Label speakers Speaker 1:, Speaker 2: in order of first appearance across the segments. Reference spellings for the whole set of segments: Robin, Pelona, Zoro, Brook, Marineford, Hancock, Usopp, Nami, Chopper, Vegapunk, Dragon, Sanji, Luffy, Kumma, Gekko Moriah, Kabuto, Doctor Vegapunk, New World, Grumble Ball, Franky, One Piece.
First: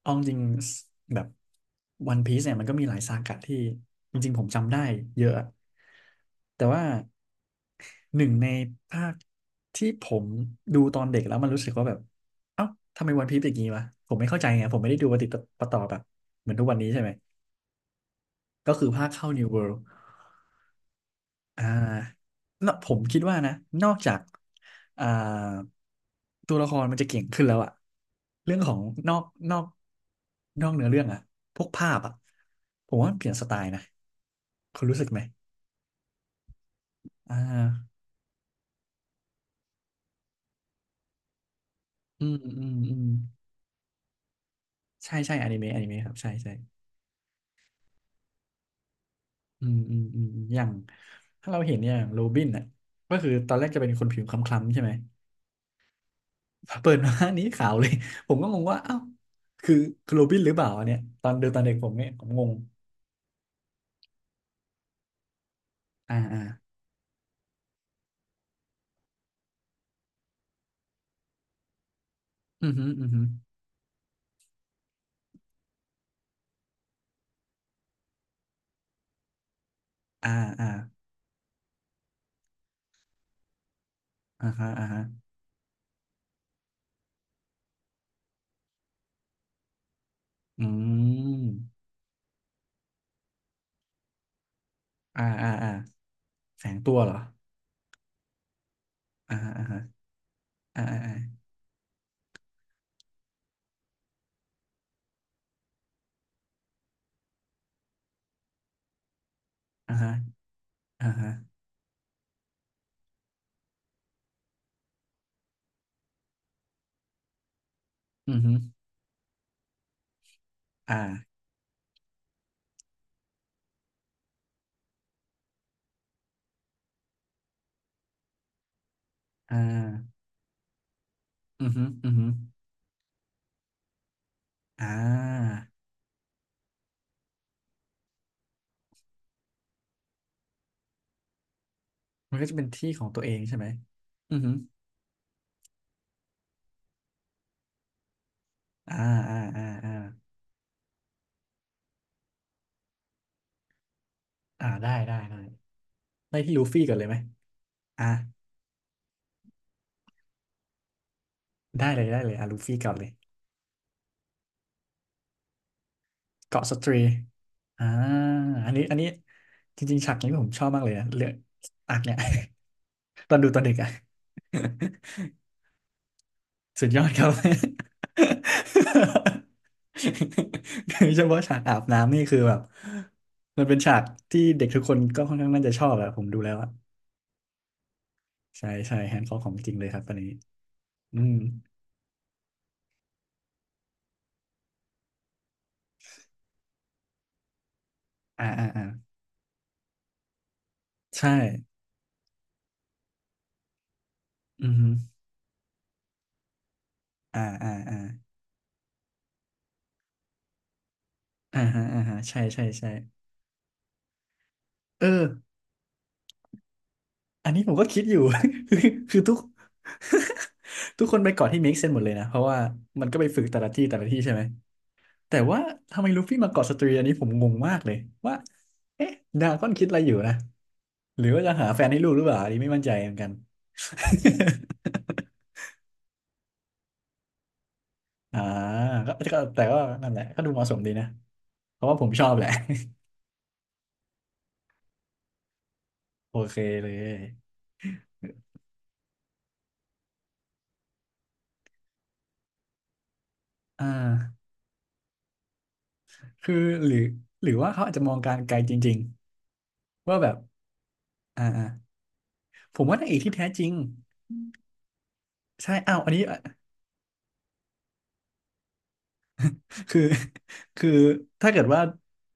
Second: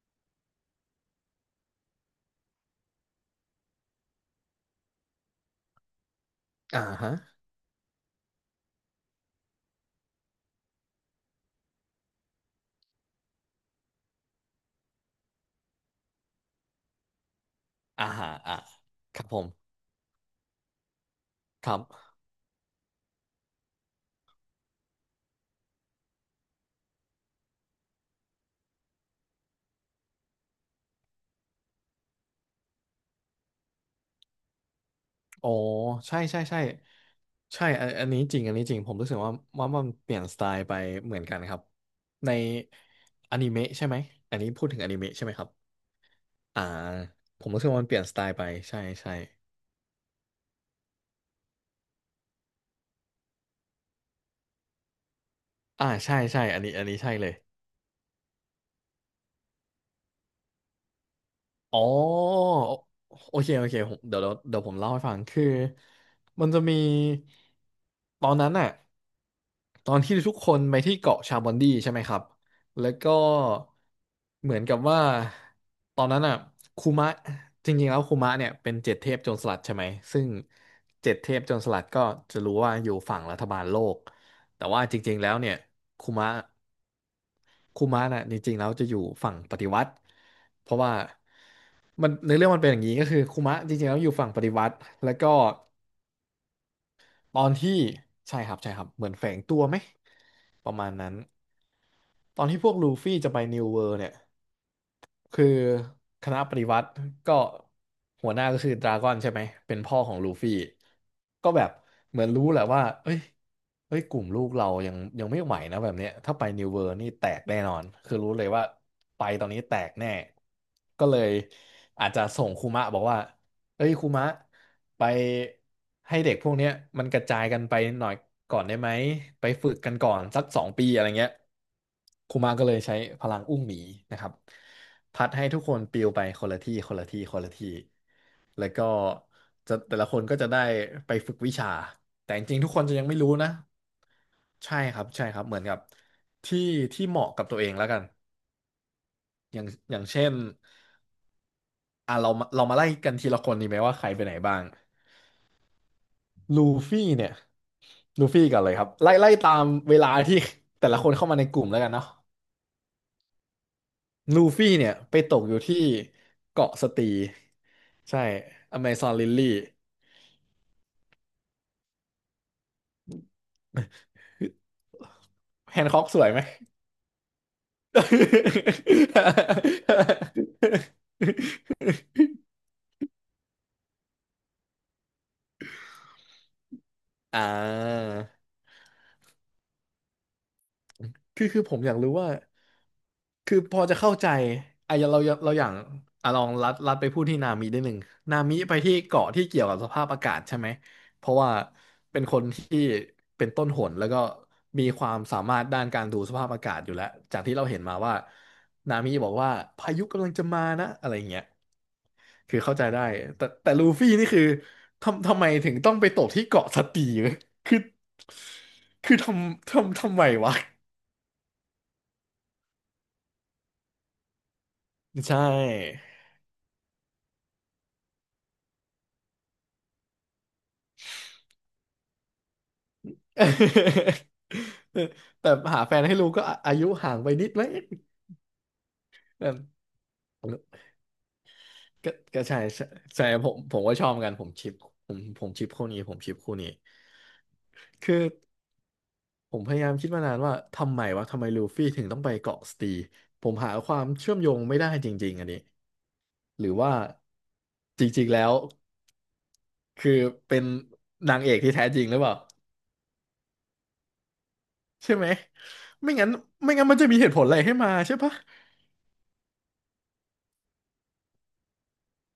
Speaker 1: เอาจริงๆแบบวันพีซเนี่ยมันก็มีหลายซากะที่จริงๆผมจำได้เยอะแต่
Speaker 2: อ่า
Speaker 1: ว่า
Speaker 2: ฮะ
Speaker 1: หนึ่งในภาคที่ผมดูตอนเด็กแล้วมันรู้สึกว่าแบบเอ้าทำไมวันพีซเป็นอย่างนี้วะผมไม่เข้าใจไงผมไม่ได้ดูปฏิปต่อแบบเหมือนทุกวันนี้ใช่ไหม
Speaker 2: อ่าฮะอ่า
Speaker 1: ก็คือภาค
Speaker 2: ครับ
Speaker 1: เข้า
Speaker 2: ผม
Speaker 1: New World อ่
Speaker 2: ครับ
Speaker 1: าเนอะผมคิดว่านะนอกจากอ่าตัวละครมันจะเก่งขึ้นแล้วอะเรื่องของนอกนอกนอกเนื้อเรื่องอะพวกภาพอะผมว่ามันเปลี่ยนสไตล์นะ คุณรู้สึกไหม
Speaker 2: โอ้ใช่ใช่ใช่
Speaker 1: อ่
Speaker 2: ใช่อัน
Speaker 1: า
Speaker 2: อันนี้จริงอันนี้จริงผมรู้สึกว่ามันเปลี่ยนสไตล์ไปเหมือนกันครับ
Speaker 1: อื
Speaker 2: ใน
Speaker 1: มอืมอืม
Speaker 2: อนิเมะใช่ไหมอันนี้พูดถึงอนิเมะ
Speaker 1: ใช่
Speaker 2: ใช่ไหม
Speaker 1: ใช่
Speaker 2: ค
Speaker 1: อ
Speaker 2: รับ
Speaker 1: นิเมะอนิเมะครับใช่ใช่
Speaker 2: อ่าผมรู้สึกว่ามันเปลี่ยนสไตล์ไปใช่ใช่
Speaker 1: อืมอย่างถ้าเราเห็นอย่างโรบินอ่ะก็คือตอนแรกจะเป็นคนผิวคล้ำๆใช่ไหม
Speaker 2: อ่าใช่ใช่อันนี้อัน
Speaker 1: เปิ
Speaker 2: นี้
Speaker 1: ดมา
Speaker 2: ใช่เลย
Speaker 1: นี้ขาวเลย ผมก็งงว่าเอ้าคือคือโรบินหรือเปล่าอันเนี่ยตอนดูตอนเด็ก
Speaker 2: อ๋อ
Speaker 1: ผมเนี่ยผมงง
Speaker 2: โอเคโอเคผมเดี๋ยวเดี๋ยวเดี๋ยวผมเล่าให้ฟังคือ
Speaker 1: อ่าอ่า
Speaker 2: มันจะมีตอนนั้นน่ะตอนที่ทุกคนไปที่เกาะชาบอนดีใช่ไหมครับ
Speaker 1: อือฮึ
Speaker 2: แล้
Speaker 1: อ
Speaker 2: ว
Speaker 1: อือ
Speaker 2: ก็
Speaker 1: ฮึอ
Speaker 2: เหมือนกับว่าตอนนั้นอ่ะคูมะจริงๆแล้วคูมะเนี่ยเป็นเจ็ดเทพโจรสลัดใช่ไหมซึ่
Speaker 1: อ่า
Speaker 2: ง
Speaker 1: อ่า
Speaker 2: เจ็ดเทพโจรสลัดก็จะรู้ว่าอยู่ฝั่งรัฐบาลโลก
Speaker 1: อ่า
Speaker 2: แต่
Speaker 1: ฮะ
Speaker 2: ว่า
Speaker 1: อ่า
Speaker 2: จ
Speaker 1: ฮะ
Speaker 2: ริงๆแล้วเนี่ยคุมะคุมะน่ะจริงๆแล้วจะอยู่ฝั่งปฏิวัติ
Speaker 1: อื
Speaker 2: เพราะว่า
Speaker 1: ม
Speaker 2: มันในอเรื่องมันเป็นอย่างนี้ก็คือคุมะจริงๆแล้วอยู่ฝั่งปฏิวัติแล้ว
Speaker 1: อ่า
Speaker 2: ก็
Speaker 1: อ่าอ่าแฝงตัวเหรอ
Speaker 2: ตอนที่ใช่ครับใช่ครับเหมือนแฝ
Speaker 1: อ่า
Speaker 2: ง
Speaker 1: ฮะ
Speaker 2: ตัว
Speaker 1: อ่า
Speaker 2: ไหม
Speaker 1: ฮะ
Speaker 2: ประ
Speaker 1: อ่า
Speaker 2: มาณ
Speaker 1: อ่า
Speaker 2: นั้
Speaker 1: อ่า
Speaker 2: นตอนที่พวกลูฟี่จะไปนิวเวิร์เนี่ย คือคณะปฏิวัติก็หัวหน้าก็คือดราก้อนใช่ไหมเป็น
Speaker 1: อ่า
Speaker 2: พ่อ
Speaker 1: ฮะ
Speaker 2: ของลูฟี่
Speaker 1: อ่าฮะ
Speaker 2: ก็แบบเหมือนรู้แหละว่าเอ้ยเอ้ยกลุ่มลูกเรายังไม่ไหวนะแบบเนี้ยถ้าไปนิวเวอร์นี่แตกแน่นอนคือรู้
Speaker 1: อือ
Speaker 2: เลย
Speaker 1: ฮึ
Speaker 2: ว่า
Speaker 1: อ
Speaker 2: ไปตอนนี้แตกแน่ก็เลย
Speaker 1: อ่า
Speaker 2: อาจจะส่งคุมะบอกว่า เอ้ยครูมะไปให้เด็กพวกเนี้ยมันกระจายกันไปหน่อยก่อนได้ไหมไป
Speaker 1: อ่
Speaker 2: ฝึกกันก่อ
Speaker 1: า
Speaker 2: นสัก2 ปีอะไรเงี้ย
Speaker 1: อือฮึออือฮึอ
Speaker 2: ครูมะก็เลยใช้พลังอุ้งหมีนะครับ
Speaker 1: อ่
Speaker 2: พัดให้
Speaker 1: า
Speaker 2: ทุกคนปลิวไปคนละที่คนละที่คนละที่แล้วก็จะแต่ละคนก็จะได้ไปฝึกวิชาแต่
Speaker 1: มัน
Speaker 2: จ
Speaker 1: ก็จะ
Speaker 2: ริง
Speaker 1: เป็
Speaker 2: ๆ
Speaker 1: น
Speaker 2: ทุกคน
Speaker 1: ที่
Speaker 2: จะ
Speaker 1: ข
Speaker 2: ยั
Speaker 1: อ
Speaker 2: ง
Speaker 1: ง
Speaker 2: ไม่
Speaker 1: ตัว
Speaker 2: รู้
Speaker 1: เอง
Speaker 2: นะ
Speaker 1: ใช่ไหมอือฮึอ
Speaker 2: ใช่ครับใช่ครับเหมือนกับที่ที่เหมาะกับตัวเองแล้วกัน
Speaker 1: อ่าอ่า
Speaker 2: อ
Speaker 1: อ่า
Speaker 2: ย่าง
Speaker 1: อ่า
Speaker 2: อย่างเช่นอ่ะเรามาไล่กันทีละคนดีไหมว่าใครไปไหนบ้าง
Speaker 1: อ่าได้ได้ได้ ได้ที่
Speaker 2: ลู
Speaker 1: ลูฟี่ก่อน
Speaker 2: ฟี่
Speaker 1: เลยไหม
Speaker 2: เนี่ย
Speaker 1: อ่า
Speaker 2: ลูฟี่ก่อนเลยครับไล่ตามเวลาที่ แต่ละคนเข้ามาในกลุ่มแล้ว
Speaker 1: ได้
Speaker 2: กัน
Speaker 1: เล
Speaker 2: เนาะ
Speaker 1: ยได้เลยอ่ะลูฟี่ก่อนเลย
Speaker 2: ลูฟี่เนี่ยไปตกอยู่ที่
Speaker 1: เกาะ
Speaker 2: เกาะ
Speaker 1: สต
Speaker 2: ส
Speaker 1: รี
Speaker 2: ตี
Speaker 1: อ่า
Speaker 2: ใช่
Speaker 1: อัน
Speaker 2: อ
Speaker 1: นี้
Speaker 2: เม
Speaker 1: อัน
Speaker 2: ซ
Speaker 1: นี้
Speaker 2: อนลิลลี่
Speaker 1: จริงๆฉากนี้ผมชอบมากเลยนะเรื่องอักเนี่ย ตอนดูตอนเด็กอะ
Speaker 2: แฮนค็อกสวยไหม
Speaker 1: สุดยอดครับ โดยเฉพาะฉากอาบน้ำนี่คือแบบมันเป็นฉากที่เด็กทุกคนก็ค่อนข้างน่าจะชอบอะผมดูแล้วอะ
Speaker 2: อ่า
Speaker 1: ใช่ใช่แฮนด์คอของจริงเลยครับตอนนี้อืม
Speaker 2: คือผมอยากรู้ว่า คือพอจะเข้าใจอ่ะเราอย่างอ่ะลองลัดไปพูดที่นามิได้หนึ่งนา
Speaker 1: อ่า
Speaker 2: มิ
Speaker 1: อ่า
Speaker 2: ไป
Speaker 1: อ่า
Speaker 2: ที่เกาะที่เกี่ยวกับสภาพอากาศใช่ไหมเพ
Speaker 1: ใช่
Speaker 2: ราะว่าเป็นคนที่เป็นต้นหนแล้วก็
Speaker 1: อือ
Speaker 2: มี
Speaker 1: ฮึ
Speaker 2: ความสามารถด้านการดูสภาพอากาศอยู่แล้วจา
Speaker 1: อ่า
Speaker 2: กที่เรา
Speaker 1: อ่า
Speaker 2: เห็นมา
Speaker 1: อ่า
Speaker 2: ว่านามิบอกว่าพายุกำลังจะมานะอะไรอย่างเงี้ย
Speaker 1: อ่าฮะอ่าฮะใช่
Speaker 2: คือ
Speaker 1: ใช่
Speaker 2: เข้าใจ
Speaker 1: ใช่
Speaker 2: ได้แต่ลูฟี่นี่คือ
Speaker 1: เออ
Speaker 2: ทำไมถึงต้องไปตกที่เกาะสตีวะ
Speaker 1: อันนี้ผ
Speaker 2: คื
Speaker 1: ม
Speaker 2: อ
Speaker 1: ก็คิดอยู่ คือ
Speaker 2: คือ
Speaker 1: คือ
Speaker 2: ท
Speaker 1: ทุก
Speaker 2: ำทำทำไมวะ
Speaker 1: ทุกคนไปเกาะที่ make sense หมดเลยนะเพราะว่ามันก็ไปฝึกแต่ละที่แต่ละที่ใช่ไหม แต่
Speaker 2: ใช่
Speaker 1: ว่าทำไมลูฟี่มาเกาะสตรีอันนี้ผมงงมากเลยว่าเอ๊ะดราก้อนคิดอะไรอยู่นะหรือว่าจะหาแฟนให้ลูกหรือเปล่าอันนี้ไม่มั่นใจเหมือนกัน
Speaker 2: แต่หาแฟนให้ลูกก็อาอายุห่างไปนิดไหม
Speaker 1: อ่าก็
Speaker 2: แบบ
Speaker 1: แต่ก็นั่นแหละก็ดูเหมาะสมดีนะเพราะว่าผม
Speaker 2: ก็
Speaker 1: ชอบ
Speaker 2: ก็
Speaker 1: แหละ
Speaker 2: ใช่ใช่ใช่ผมก็ชอบเหมือนกันผมชิปผมชิปคู่นี้ผม ชิ
Speaker 1: โอ
Speaker 2: ปคู่
Speaker 1: เค
Speaker 2: นี้
Speaker 1: เลย
Speaker 2: คือผมพยายามคิดมานานว่าทำไมวะทำไมลูฟี่ถึงต้องไปเกาะสตีผมหา
Speaker 1: อ่
Speaker 2: ความเชื่อม
Speaker 1: า
Speaker 2: โยงไม่ได้จริงๆอันนี้
Speaker 1: คือ
Speaker 2: หรือ
Speaker 1: ห
Speaker 2: ว่า
Speaker 1: รือหรือว่าเขาอาจ
Speaker 2: จ
Speaker 1: จะมอง
Speaker 2: ริง
Speaker 1: กา
Speaker 2: ๆ
Speaker 1: ร
Speaker 2: แล้
Speaker 1: ไก
Speaker 2: ว
Speaker 1: ลจริงๆ
Speaker 2: คือ
Speaker 1: ว่าแบบ
Speaker 2: เป็นนาง
Speaker 1: อ่า
Speaker 2: เอก
Speaker 1: อ่า
Speaker 2: ที่แท้จริงหรือเปล่า
Speaker 1: ผมว่านางเอกที่แท้จริง
Speaker 2: ใช่ไหม
Speaker 1: ใช่อ้าวอั
Speaker 2: ไม่
Speaker 1: นนี้
Speaker 2: งั้น
Speaker 1: อ่ะ
Speaker 2: ไม่งั้นมันจะมีเหตุผลอะไรให้มาใช่ปะ
Speaker 1: คือคือถ้าเกิดว่า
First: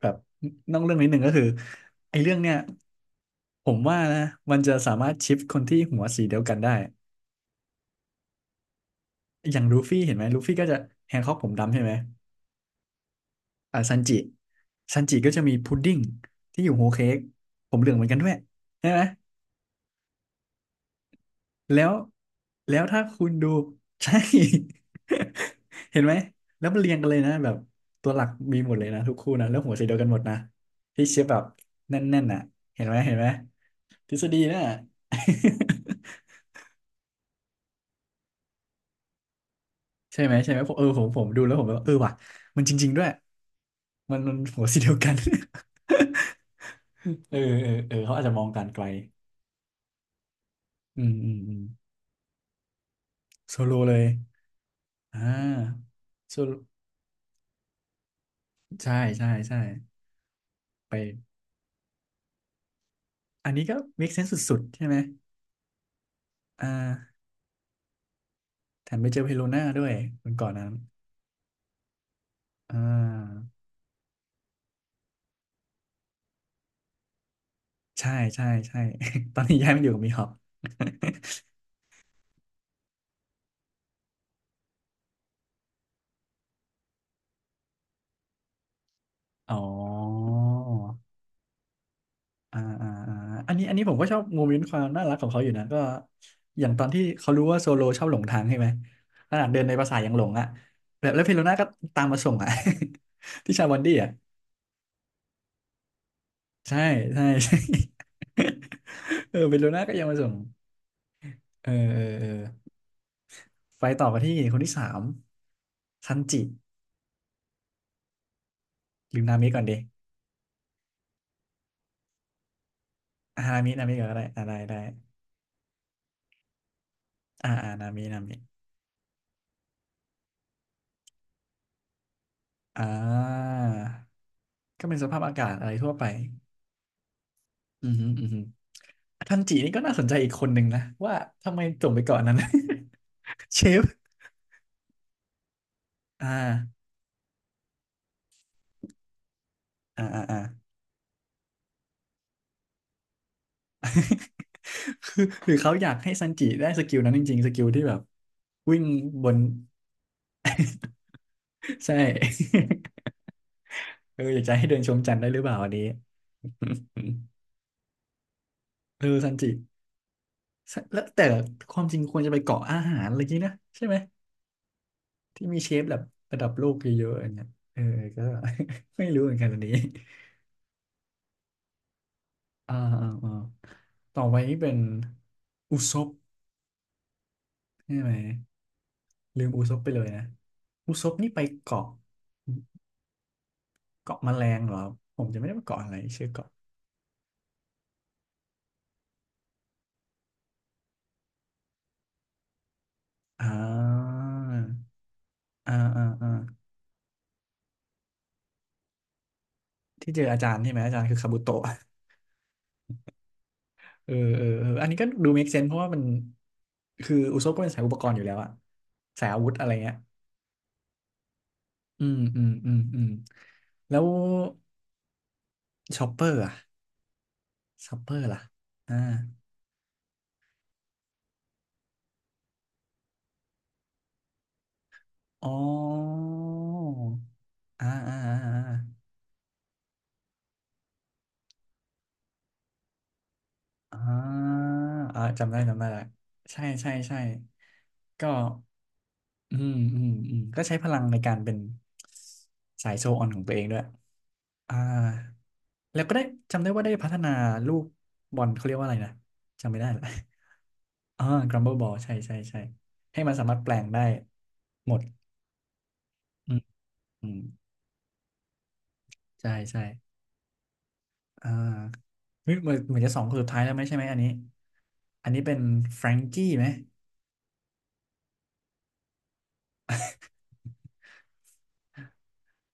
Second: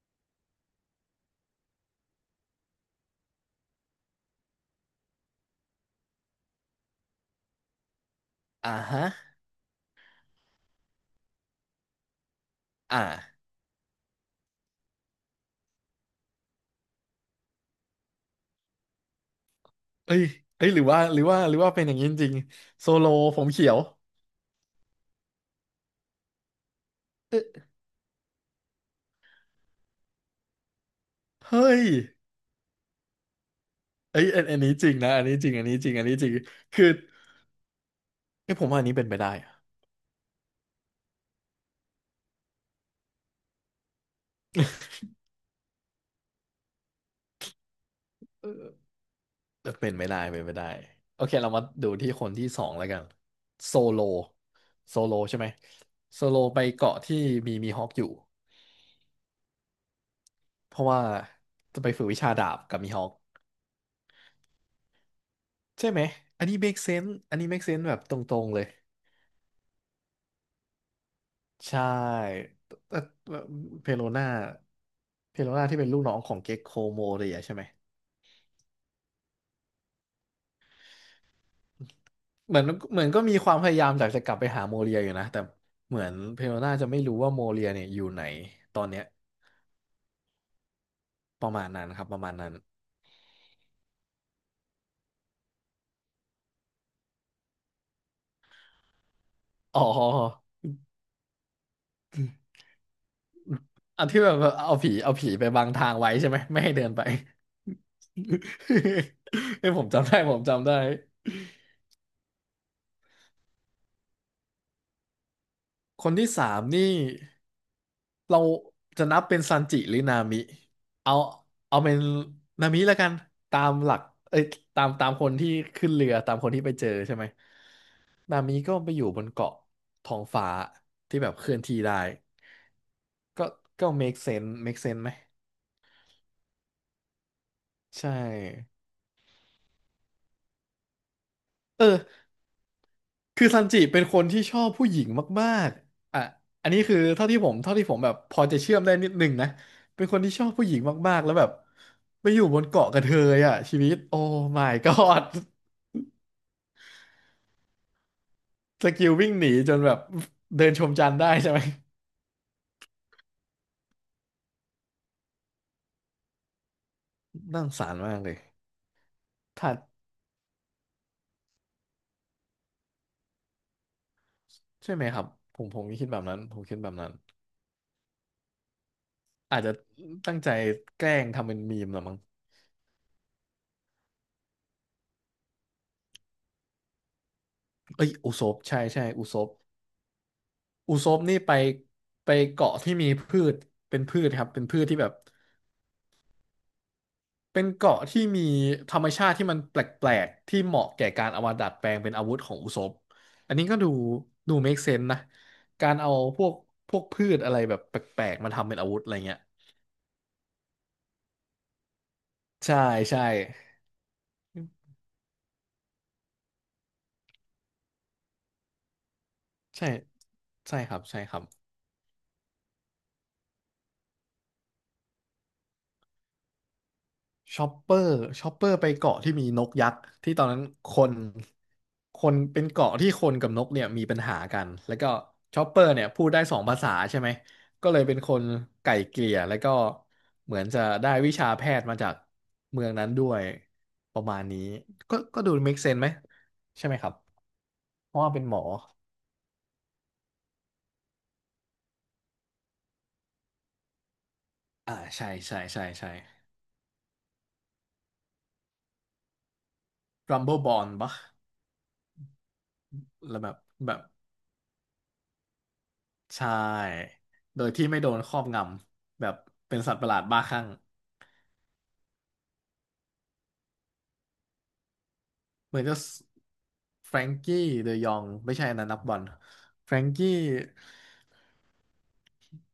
Speaker 1: แบบนอกเรื่องนิดหนึ่งก็คือไอ้เรื่องเนี้ย ผมว่านะมันจะสามารถชิปคนที่หัวสีเดียวกันได้
Speaker 2: อ่าฮะ
Speaker 1: อย่างลูฟี่เห็นไหมลูฟี่ก็จะแฮงค็อกผมดำใช่ไหม
Speaker 2: อ่า
Speaker 1: อ่าซันจิซันจิก็จะมีพุดดิ้งที่อยู่โฮเค้กผมเหลืองเหมือนกันด้วยใช่ไหม
Speaker 2: เอ้ยเอ้ยหรือว่า
Speaker 1: แล้
Speaker 2: เป็นอ
Speaker 1: ว
Speaker 2: ย่างนี้จริง
Speaker 1: แล้
Speaker 2: ๆ
Speaker 1: ว
Speaker 2: โซ
Speaker 1: ถ้า
Speaker 2: โล
Speaker 1: คุณ
Speaker 2: ผม
Speaker 1: ดู
Speaker 2: เขียว
Speaker 1: ใช่ เห็นไหมแล้วมันเรียงกันเลยนะ
Speaker 2: เอ้
Speaker 1: แบบ
Speaker 2: ย
Speaker 1: ตัวหลักมีหมดเลยนะทุกคู่นะแล้วหัวสีเดียวกันหมดนะที่เชฟแบบ
Speaker 2: เฮ้ย
Speaker 1: แน่นๆน่ะเห็นไหมเห็นไหมทฤ
Speaker 2: เอ้
Speaker 1: ษ
Speaker 2: ย
Speaker 1: ฎี
Speaker 2: อัน
Speaker 1: น่ะ
Speaker 2: นี้จริงนะอันนี้จริงอันนี้จริงอันนี้ จริงคือเอ้ยผมว่าอันนี้เป็นไปได้อะ
Speaker 1: ใช่ไหมใช่ไหมผมเออผมดูแล้วผมแบบเออว่ะมันจริงๆด้วยมันมันหัวสีเดียวกัน เออเออเออเขาอาจจะมอ
Speaker 2: เอ
Speaker 1: งการไกล
Speaker 2: อเออเป็นไม่ได้เป็นไม่ได้
Speaker 1: อืม
Speaker 2: โอ
Speaker 1: อื
Speaker 2: เค
Speaker 1: ม
Speaker 2: เรา
Speaker 1: อืม
Speaker 2: มาดูที่คนที่สองแล้วกัน
Speaker 1: โซโล
Speaker 2: โซ
Speaker 1: เล
Speaker 2: โล
Speaker 1: ย
Speaker 2: โซโล
Speaker 1: อ่
Speaker 2: ใช่ไหม
Speaker 1: า
Speaker 2: โซ
Speaker 1: โซ
Speaker 2: โล
Speaker 1: โล
Speaker 2: ไปเกาะที่มีมีฮอกอยู่
Speaker 1: ใช่ใช่ใช่
Speaker 2: เพราะ
Speaker 1: ไป
Speaker 2: ว่าจะไปฝึกวิชาดาบกับมีฮอก
Speaker 1: อันนี้ก็ make sense สุดๆใช่ไหม
Speaker 2: ใช่ไหมอันนี้
Speaker 1: อ่า
Speaker 2: make sense อันนี้ make sense แบบตรงๆเลย
Speaker 1: แถมไปเจอเพโลน่าด้วยคนก่อนนั้น
Speaker 2: ใช่
Speaker 1: อ่
Speaker 2: แต่แต่
Speaker 1: า
Speaker 2: เพโลนาเพโลนาที่เป็นลูกน้องของเก็กโคโมเรียใช่ไหม
Speaker 1: ใช่ใช่ใช่ ตอนนี้ย้ายมาอยู่กับมีฮอป
Speaker 2: เหมือนเหมือนก็มีความพยายามอยากจะกลับไปหาโมเรียอยู่นะแต่เหมือนเพโลนาจะไม่รู้ว่าโมเรียเนี่ยอยู่ไหนตอนเนี้ย
Speaker 1: อ๋อ
Speaker 2: ประมาณนั้นครับประมาณนั้น
Speaker 1: อ่าอ่าอ่าอันนี้ผมก็ชอบโมเมนต์ความน่ารักของเขาอยู่นะก็อย่างตอนที่เขารู้ว่าโซโลชอบหลงทางใช่ไหมขนาดเดินใน
Speaker 2: อ๋อ
Speaker 1: ภาษายังหลงอ่ะแบบแล้วเฟโลน่าก็ตามมาส่งอ่ะ ที่ชาบันดี้
Speaker 2: อัน
Speaker 1: อ่ะ
Speaker 2: ที่แบบเอาผีไปบังทางไว้ใช่ไหมไม่ให้
Speaker 1: ใช่
Speaker 2: เดินไป
Speaker 1: ใช่ ใช่ เออเฟ โล
Speaker 2: เอ้ยผ
Speaker 1: น่า
Speaker 2: ม
Speaker 1: ก็ยัง
Speaker 2: จำ
Speaker 1: มา
Speaker 2: ได้
Speaker 1: ส่ง
Speaker 2: ผมจำได้
Speaker 1: เออเออเออไปต่อกันที่คนที่สาม
Speaker 2: คน
Speaker 1: ซัน
Speaker 2: ที่
Speaker 1: จิ
Speaker 2: สามนี่ เราจะ
Speaker 1: ห
Speaker 2: นั
Speaker 1: รือ
Speaker 2: บ
Speaker 1: นา
Speaker 2: เป็น
Speaker 1: มิ
Speaker 2: ซั
Speaker 1: ก่อ
Speaker 2: น
Speaker 1: นดิ
Speaker 2: จิหรือนามิเอาเอาเป็นนามิแล้วกัน
Speaker 1: อานา
Speaker 2: ตา
Speaker 1: มิ
Speaker 2: ม
Speaker 1: นา
Speaker 2: ห
Speaker 1: มิ
Speaker 2: ลัก
Speaker 1: ก่อนก็ได้
Speaker 2: เอ้
Speaker 1: อ่า
Speaker 2: ย
Speaker 1: ได้ได้
Speaker 2: ตามคนที่ขึ้นเรือตามคนที่ไปเจอใช่ไหม
Speaker 1: อ่าอ่านามินามิ
Speaker 2: นามิก็ไปอยู่บนเกาะท้องฟ้าที่แบบเคลื่อนที่ได้
Speaker 1: อ่
Speaker 2: ก็
Speaker 1: า
Speaker 2: ก็ make sense make
Speaker 1: ก็เป็น
Speaker 2: sense
Speaker 1: ส
Speaker 2: ไหม
Speaker 1: ภาพอากาศอะไรทั่วไปอือหือ
Speaker 2: ใช่
Speaker 1: อือหือ ทันจินี่ก็น่าสนใจอีกคนหนึ่งนะว่าทำไม
Speaker 2: เอ
Speaker 1: ส่งไป
Speaker 2: อ
Speaker 1: เกาะนนั้น
Speaker 2: คือ ซั
Speaker 1: เช
Speaker 2: นจิ
Speaker 1: ฟ
Speaker 2: เป็นคนที่ชอบผู้หญิงมากๆอ่ะ
Speaker 1: อ่
Speaker 2: อัน
Speaker 1: า
Speaker 2: นี้คือเท่าที่ผมแบบพอจะเชื่อมได้นิดหนึงนะ
Speaker 1: อ่า
Speaker 2: เป็นค
Speaker 1: อ่า
Speaker 2: นที่
Speaker 1: อ่า
Speaker 2: ชอบผู้หญิงมากๆแล้วแบบไปอยู่บนเกาะกระเทยอ่ะชีวิตโอ้ my
Speaker 1: คือ
Speaker 2: god
Speaker 1: หรือเขาอยากให้ซันจิได้สกิลนั้นจริงๆสกิลที่แบบวิ่ง
Speaker 2: สกิล
Speaker 1: บ
Speaker 2: วิ่ง
Speaker 1: น
Speaker 2: หนีจนแบบเดินชมจันทร์ได้ใช่ไหม
Speaker 1: ใช่ เอออยากจะให้เดินชมจันทร์ได้หรือเปล่าอันนี้
Speaker 2: น่าสงสารมากเลย
Speaker 1: เออซันจิ
Speaker 2: ถ้า
Speaker 1: ซะแล้วแต่ความจริงควรจะไปเกาะอาหารอะไรกี้นะใช่ไหม
Speaker 2: ใช่ไหมครับ
Speaker 1: ที่
Speaker 2: ผ
Speaker 1: มี
Speaker 2: ม
Speaker 1: เช
Speaker 2: ผ
Speaker 1: ฟ
Speaker 2: ม
Speaker 1: แบบ
Speaker 2: คิดแบบนั้
Speaker 1: ระ
Speaker 2: น
Speaker 1: ดับ
Speaker 2: ผม
Speaker 1: โลก
Speaker 2: คิดแบบ
Speaker 1: เย
Speaker 2: นั้น
Speaker 1: อะๆอย่างเงี้ยเออก็ ไม่รู้เหมือนกันอั
Speaker 2: อา
Speaker 1: น
Speaker 2: จ
Speaker 1: นี้
Speaker 2: จะตั้งใจแกล้งทำเป็นมีมเหรอมั้ง
Speaker 1: อ่าอ่าอ่าต่อไปนี่เป็นอุซบ ใช่
Speaker 2: เอ้
Speaker 1: ไหม
Speaker 2: ยอุซบใช่ใช่อุซ
Speaker 1: ลื
Speaker 2: บ
Speaker 1: มอุซบไปเลยนะอุ
Speaker 2: อุ
Speaker 1: ซ
Speaker 2: ซ
Speaker 1: บ
Speaker 2: บ
Speaker 1: นี่
Speaker 2: นี่
Speaker 1: ไป
Speaker 2: ไป
Speaker 1: เกาะ
Speaker 2: ไปเกาะที่มีพืชเป็น
Speaker 1: เกาะ
Speaker 2: พื
Speaker 1: แม
Speaker 2: ชค
Speaker 1: ล
Speaker 2: รับ
Speaker 1: ง
Speaker 2: เป็น
Speaker 1: เหร
Speaker 2: พื
Speaker 1: อ
Speaker 2: ชที่แบบ
Speaker 1: ผมจะไม่ได้ไปเกาะอะไรชื่อเกาะ
Speaker 2: เป็นเกาะที่มีธรรมชาติที่มันแปลกๆที่เหมาะแก่การเอามาดัดแปลงเป็นอาวุธของอุซบ
Speaker 1: อ่
Speaker 2: อันนี้ก็ดู
Speaker 1: า
Speaker 2: ดู make sense นะ
Speaker 1: อ่า
Speaker 2: การ
Speaker 1: อ่า
Speaker 2: เอา
Speaker 1: อ่า
Speaker 2: พวกพวกพืชอะไรแบบแปลกๆมาทำเป็นอาวุธอะไรเงี้ย
Speaker 1: ที่เจออาจารย์ใช่ไหมอาจารย์คือคาบุโตะ
Speaker 2: ใช่ใช่
Speaker 1: เออเออเอออันนี้ก็ดู make sense เพราะว่ามันคืออุซบก็เป็นสายอุปกรณ์อยู่แล้วอะสายอาวุธอะไร
Speaker 2: ใช่
Speaker 1: เงี้ย
Speaker 2: ใช่ครับใช่ครับ
Speaker 1: อืมอืมอืมอืมแล้วชอปเปอร์อะ
Speaker 2: ชอป
Speaker 1: ช
Speaker 2: เปอ
Speaker 1: อปเปอ
Speaker 2: ร์
Speaker 1: ร์ล่ะ
Speaker 2: ชอปเปอร์ไป
Speaker 1: อ่า
Speaker 2: เกาะที่มีนกยักษ์ที่ตอนนั้นคนคนเป็นเกาะที่คนกับนกเนี่ยมีปัญหากันแล้วก็
Speaker 1: อ๋อ
Speaker 2: ชอปเปอร์เนี่ยพูดได้สองภาษาใช่ไหม
Speaker 1: อ่า
Speaker 2: ก็เลย
Speaker 1: อ่า
Speaker 2: เป็นคน
Speaker 1: อ่
Speaker 2: ไก่
Speaker 1: า
Speaker 2: เกลี่ยแล้วก็เหมือนจะได้วิชาแพทย์มาจากเมืองนั้นด้วย
Speaker 1: อ่
Speaker 2: ประมาณ
Speaker 1: า
Speaker 2: นี้ก็
Speaker 1: อ่า
Speaker 2: ก็
Speaker 1: จำ
Speaker 2: ดู
Speaker 1: ได้จำ
Speaker 2: make
Speaker 1: ได้
Speaker 2: sense
Speaker 1: ละ
Speaker 2: ไหม
Speaker 1: ใช่
Speaker 2: ใช่
Speaker 1: ใช่
Speaker 2: ไหมครับ
Speaker 1: ใช่
Speaker 2: เพราะว่า
Speaker 1: ก็
Speaker 2: เป็นหมอ
Speaker 1: อืมอืมอืมก็ใช้พลังในการเป็นสายโชว์ออนของตัวเองด้วย อ่า
Speaker 2: อ่าใช่ใช่ใช่
Speaker 1: แล้ว
Speaker 2: ใช่
Speaker 1: ก็ได้จำได้ว่าได้พัฒนาลูกบอลเขาเรียกว่าอะไรนะ จำไม่ได้ละ
Speaker 2: Rumble Bond ปะ
Speaker 1: อ่า Grumble Ball ใช่ใช่ใช่ให้มัน
Speaker 2: แล้ว
Speaker 1: สา
Speaker 2: แบบ
Speaker 1: มารถแปลง
Speaker 2: แบบ
Speaker 1: ได้หมด
Speaker 2: ใช
Speaker 1: อืม
Speaker 2: ่
Speaker 1: อืม
Speaker 2: โดยที่ไม่โดนครอบงำแบบ
Speaker 1: ใช่
Speaker 2: เป็
Speaker 1: ใช่
Speaker 2: นสัตว์ประหลาดบ้าคลั่ง
Speaker 1: อ่าเฮ้ยเหมือนเหมือนจะสองคนสุดท้ายแล้วไหมใช่ไหมอันนี้ อันนี้เป็น
Speaker 2: เหมือนจะ
Speaker 1: แฟรงกี้ไหม
Speaker 2: แฟรงกี้เดยองไม่ใช่อันนั้นนักบอลแฟรงกี้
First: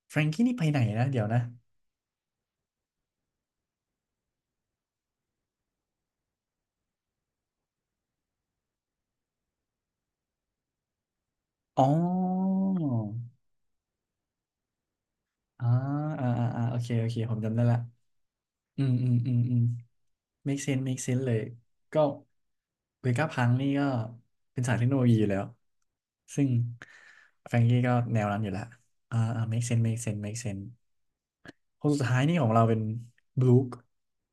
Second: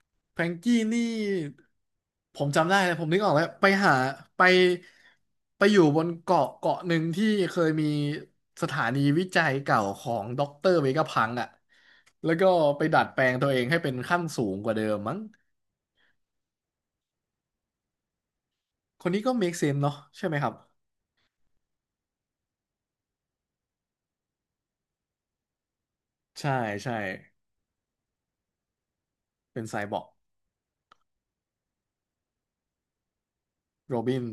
Speaker 1: แฟรง
Speaker 2: แฟ
Speaker 1: กี้
Speaker 2: รง
Speaker 1: นี่ไปไหน
Speaker 2: กี้
Speaker 1: นะ
Speaker 2: นี่
Speaker 1: เดี๋ยวนะ
Speaker 2: ผมจำได้เลยผมนึกออกแล้วไปหาไปไปอยู่บนเกาะเกาะหนึ่งที่เคยมีสถานีวิจัยเก่าของด็อกเตอร์เวกาพังอ่ะ
Speaker 1: อ๋อ
Speaker 2: แล้วก็ไปดัดแปลงตัวเองให้เป็นขั้นสูงกว่าเดิมมั้ง
Speaker 1: อ่าอ่าอ่าอ่าโอเคโอเค ผมจำได้ละอืม
Speaker 2: ค
Speaker 1: อื
Speaker 2: น
Speaker 1: ม
Speaker 2: นี้
Speaker 1: อื
Speaker 2: ก็
Speaker 1: ม อื
Speaker 2: make
Speaker 1: ม
Speaker 2: sense เนาะใช่ไหมครับ
Speaker 1: make sense make sense เลย ก็เวก้าพังนี่ก็เป็นสายเทคโนโลยีอยู่แล้ว ซึ่ง
Speaker 2: ใช่ใช่
Speaker 1: แฟรงกี้ก็แนวนั้นอยู่แล้วอ่าอ่า
Speaker 2: เป็
Speaker 1: make
Speaker 2: นไซ
Speaker 1: sense
Speaker 2: บ
Speaker 1: make
Speaker 2: อร์ก
Speaker 1: sense make sense คนสุดท้ายนี่ของเราเป็นบลูค
Speaker 2: โรบิน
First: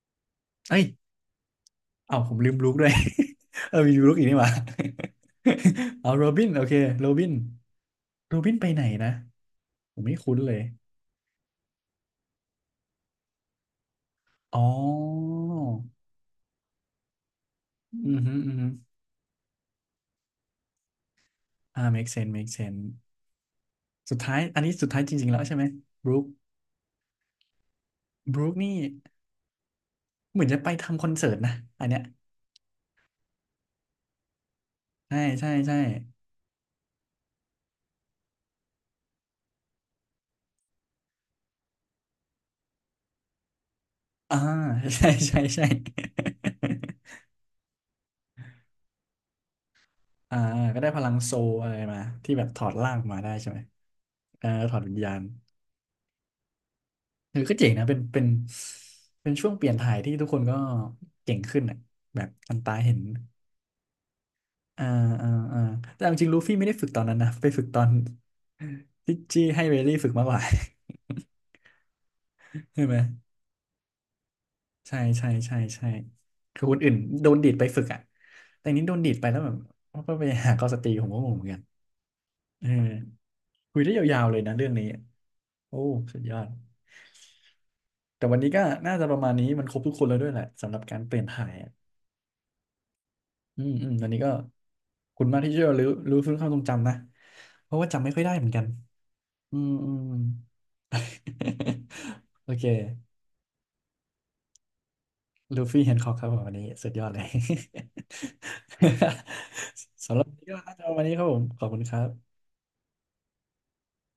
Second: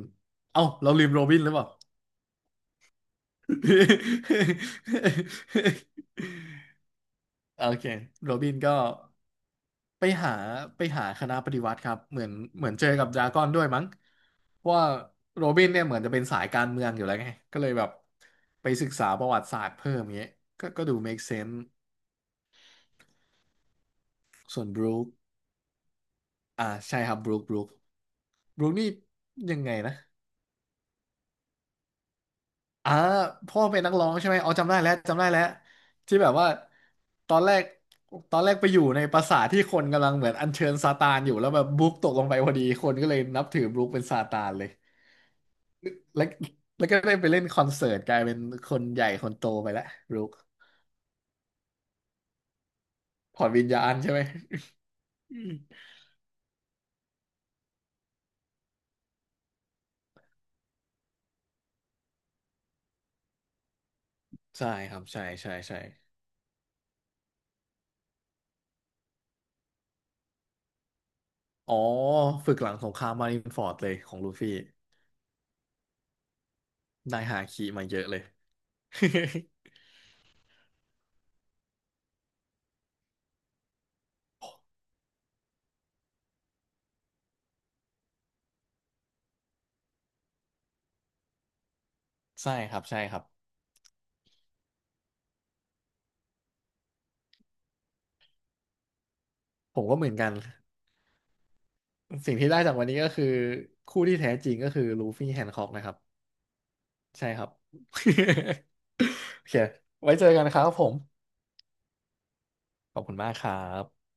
Speaker 2: เอ้า
Speaker 1: เอ้ย
Speaker 2: เราลืมโรบินหรือเปล่า
Speaker 1: เอ้าผมลืมบลูคด้วย เออมีบลูคอีกนี่หว่า เอาโรบินโอเคโรบิน
Speaker 2: โอเคโร
Speaker 1: โร
Speaker 2: บิ
Speaker 1: บิน
Speaker 2: น
Speaker 1: ไป
Speaker 2: ก็
Speaker 1: ไหนนะ ผม
Speaker 2: ไป
Speaker 1: ไม่
Speaker 2: หา
Speaker 1: คุ้นเลย
Speaker 2: ไปหาคณะปฏิวัติครับเหมือนเหมือนเจอกับดราก้อนด้วยมั้ง
Speaker 1: อ๋
Speaker 2: เพราะว่า
Speaker 1: อ
Speaker 2: โรบินเนี่ยเหมือนจะเป็นสายการเมืองอยู่แล้วไงก็เลยแบบ
Speaker 1: อือฮึอือฮึ
Speaker 2: ไปศึกษาประวัติศาสตร์เพิ่มเงี้ยก็ก็ดู make sense
Speaker 1: อ่า make sense make sense สุดท้ายอั
Speaker 2: ส่
Speaker 1: น
Speaker 2: วน
Speaker 1: นี้
Speaker 2: บ
Speaker 1: สุด
Speaker 2: รู
Speaker 1: ท้าย
Speaker 2: ค
Speaker 1: จริงๆแล้วใช่ไหมบรูค
Speaker 2: อ่าใช่ครับบรูค
Speaker 1: บรูค
Speaker 2: บรูค
Speaker 1: นี่
Speaker 2: นี่ยังไงนะ
Speaker 1: เหมือนจะไปทำคอนเสิร์ตนะอันเนี้ย
Speaker 2: อ่าพ่อเป็นนักร้องใช่ไหมอ๋อจำได้แล้ว
Speaker 1: ใช่
Speaker 2: จำได้แล้ว
Speaker 1: ใช่ใช่
Speaker 2: ที่แบบว่าตอนแรกตอนแรกไปอยู่ในปราสาทที่คนกำลังเหมือนอัญเชิญซาตานอยู่แล้วแบบบลุ๊กตกลงไปพอดีคนก็เลยนับถือบลุ๊คเป็นซา
Speaker 1: อ่า
Speaker 2: ตานเลย
Speaker 1: ใช่ใช่ใช่
Speaker 2: แล้วแล้วก็ได้ไปเล่นคอนเสิร์ตกลายเป็นคนใหญ่คนโตไปแล้วบลุ๊ ก
Speaker 1: อ่าก็ได้พลังโซลอะไรมาที่แบบถอดร่างมาได้
Speaker 2: ถอ
Speaker 1: ใช่
Speaker 2: ด
Speaker 1: ไหม
Speaker 2: วิญญาณใช่ไหม
Speaker 1: เออถอดวิญญาณ
Speaker 2: อืม
Speaker 1: เออก็เจ๋งนะเป็นเป็นช่วงเปลี่ยนถ่ายที่ทุกคนก็เก่งขึ้นอ่ะแบบอันตาเห็น
Speaker 2: ใช่
Speaker 1: อ่า
Speaker 2: ครับใช่
Speaker 1: อ่า
Speaker 2: ใช่
Speaker 1: อ่า
Speaker 2: ใช่
Speaker 1: แต่เอาจริงลูฟี่ไม่ได้ฝึกตอนนั้นนะไปฝึกตอน ที่จี้ให้เบลลี่ฝึกมากกว่า
Speaker 2: อ๋อฝึกหลัง
Speaker 1: ใช่
Speaker 2: ส
Speaker 1: ไห
Speaker 2: ง
Speaker 1: ม
Speaker 2: ครามมารินฟอร์ดเลยของลูฟี่
Speaker 1: ใช่ใช่ใช่ใช่คือคนอื่น
Speaker 2: นาย
Speaker 1: โดน
Speaker 2: ฮา
Speaker 1: ดีดไป
Speaker 2: คิ
Speaker 1: ฝึ
Speaker 2: มา
Speaker 1: ก
Speaker 2: เย
Speaker 1: อ่ะ
Speaker 2: อะเลย
Speaker 1: แต่อันนี้โดนดีดไปแล้วแบบก็ไปหาก็สตรีผมก็งงเหมือนกันเออคุยได้ยาวๆเลยนะเรื่องนี้โอ้สุดยอดแต่วันนี้ก็น่าจะประมาณนี้มันครบทุกคนแล้วด้วยแหละสำหรับการเปลี่ยนถ่ายอะ
Speaker 2: ใช่ครับใช่ครับ
Speaker 1: อืมอืมวันนี้ก็ขอบคุณมากที่ช่วยรู้อรู้อฟื้นความทรงจำนะเพราะว่าจำไม่ค่อยได้เหมือนกันอืม
Speaker 2: ผม
Speaker 1: อื
Speaker 2: ก็
Speaker 1: ม
Speaker 2: เหมือนกัน สิ่ง ที่
Speaker 1: โอ
Speaker 2: ได้
Speaker 1: เค
Speaker 2: จากวันนี้ก็คือคู่ที่แท้จริงก็คือลูฟี่แฮนค็
Speaker 1: ลู
Speaker 2: อก
Speaker 1: ฟี่
Speaker 2: นะค
Speaker 1: เฮ
Speaker 2: รับ
Speaker 1: นค็อกครับผมวันนี้สุดยอดเล
Speaker 2: ใช่
Speaker 1: ย
Speaker 2: ครับ โอเค ไว้
Speaker 1: สำหรั
Speaker 2: เจ
Speaker 1: บ
Speaker 2: อ
Speaker 1: วัน
Speaker 2: กั
Speaker 1: นี้
Speaker 2: น
Speaker 1: ก็
Speaker 2: ครับ
Speaker 1: น่า
Speaker 2: ผ
Speaker 1: จะป
Speaker 2: ม
Speaker 1: ระมาณนี้ครับผมขอบคุณครับ
Speaker 2: ขอบคุณมากครับ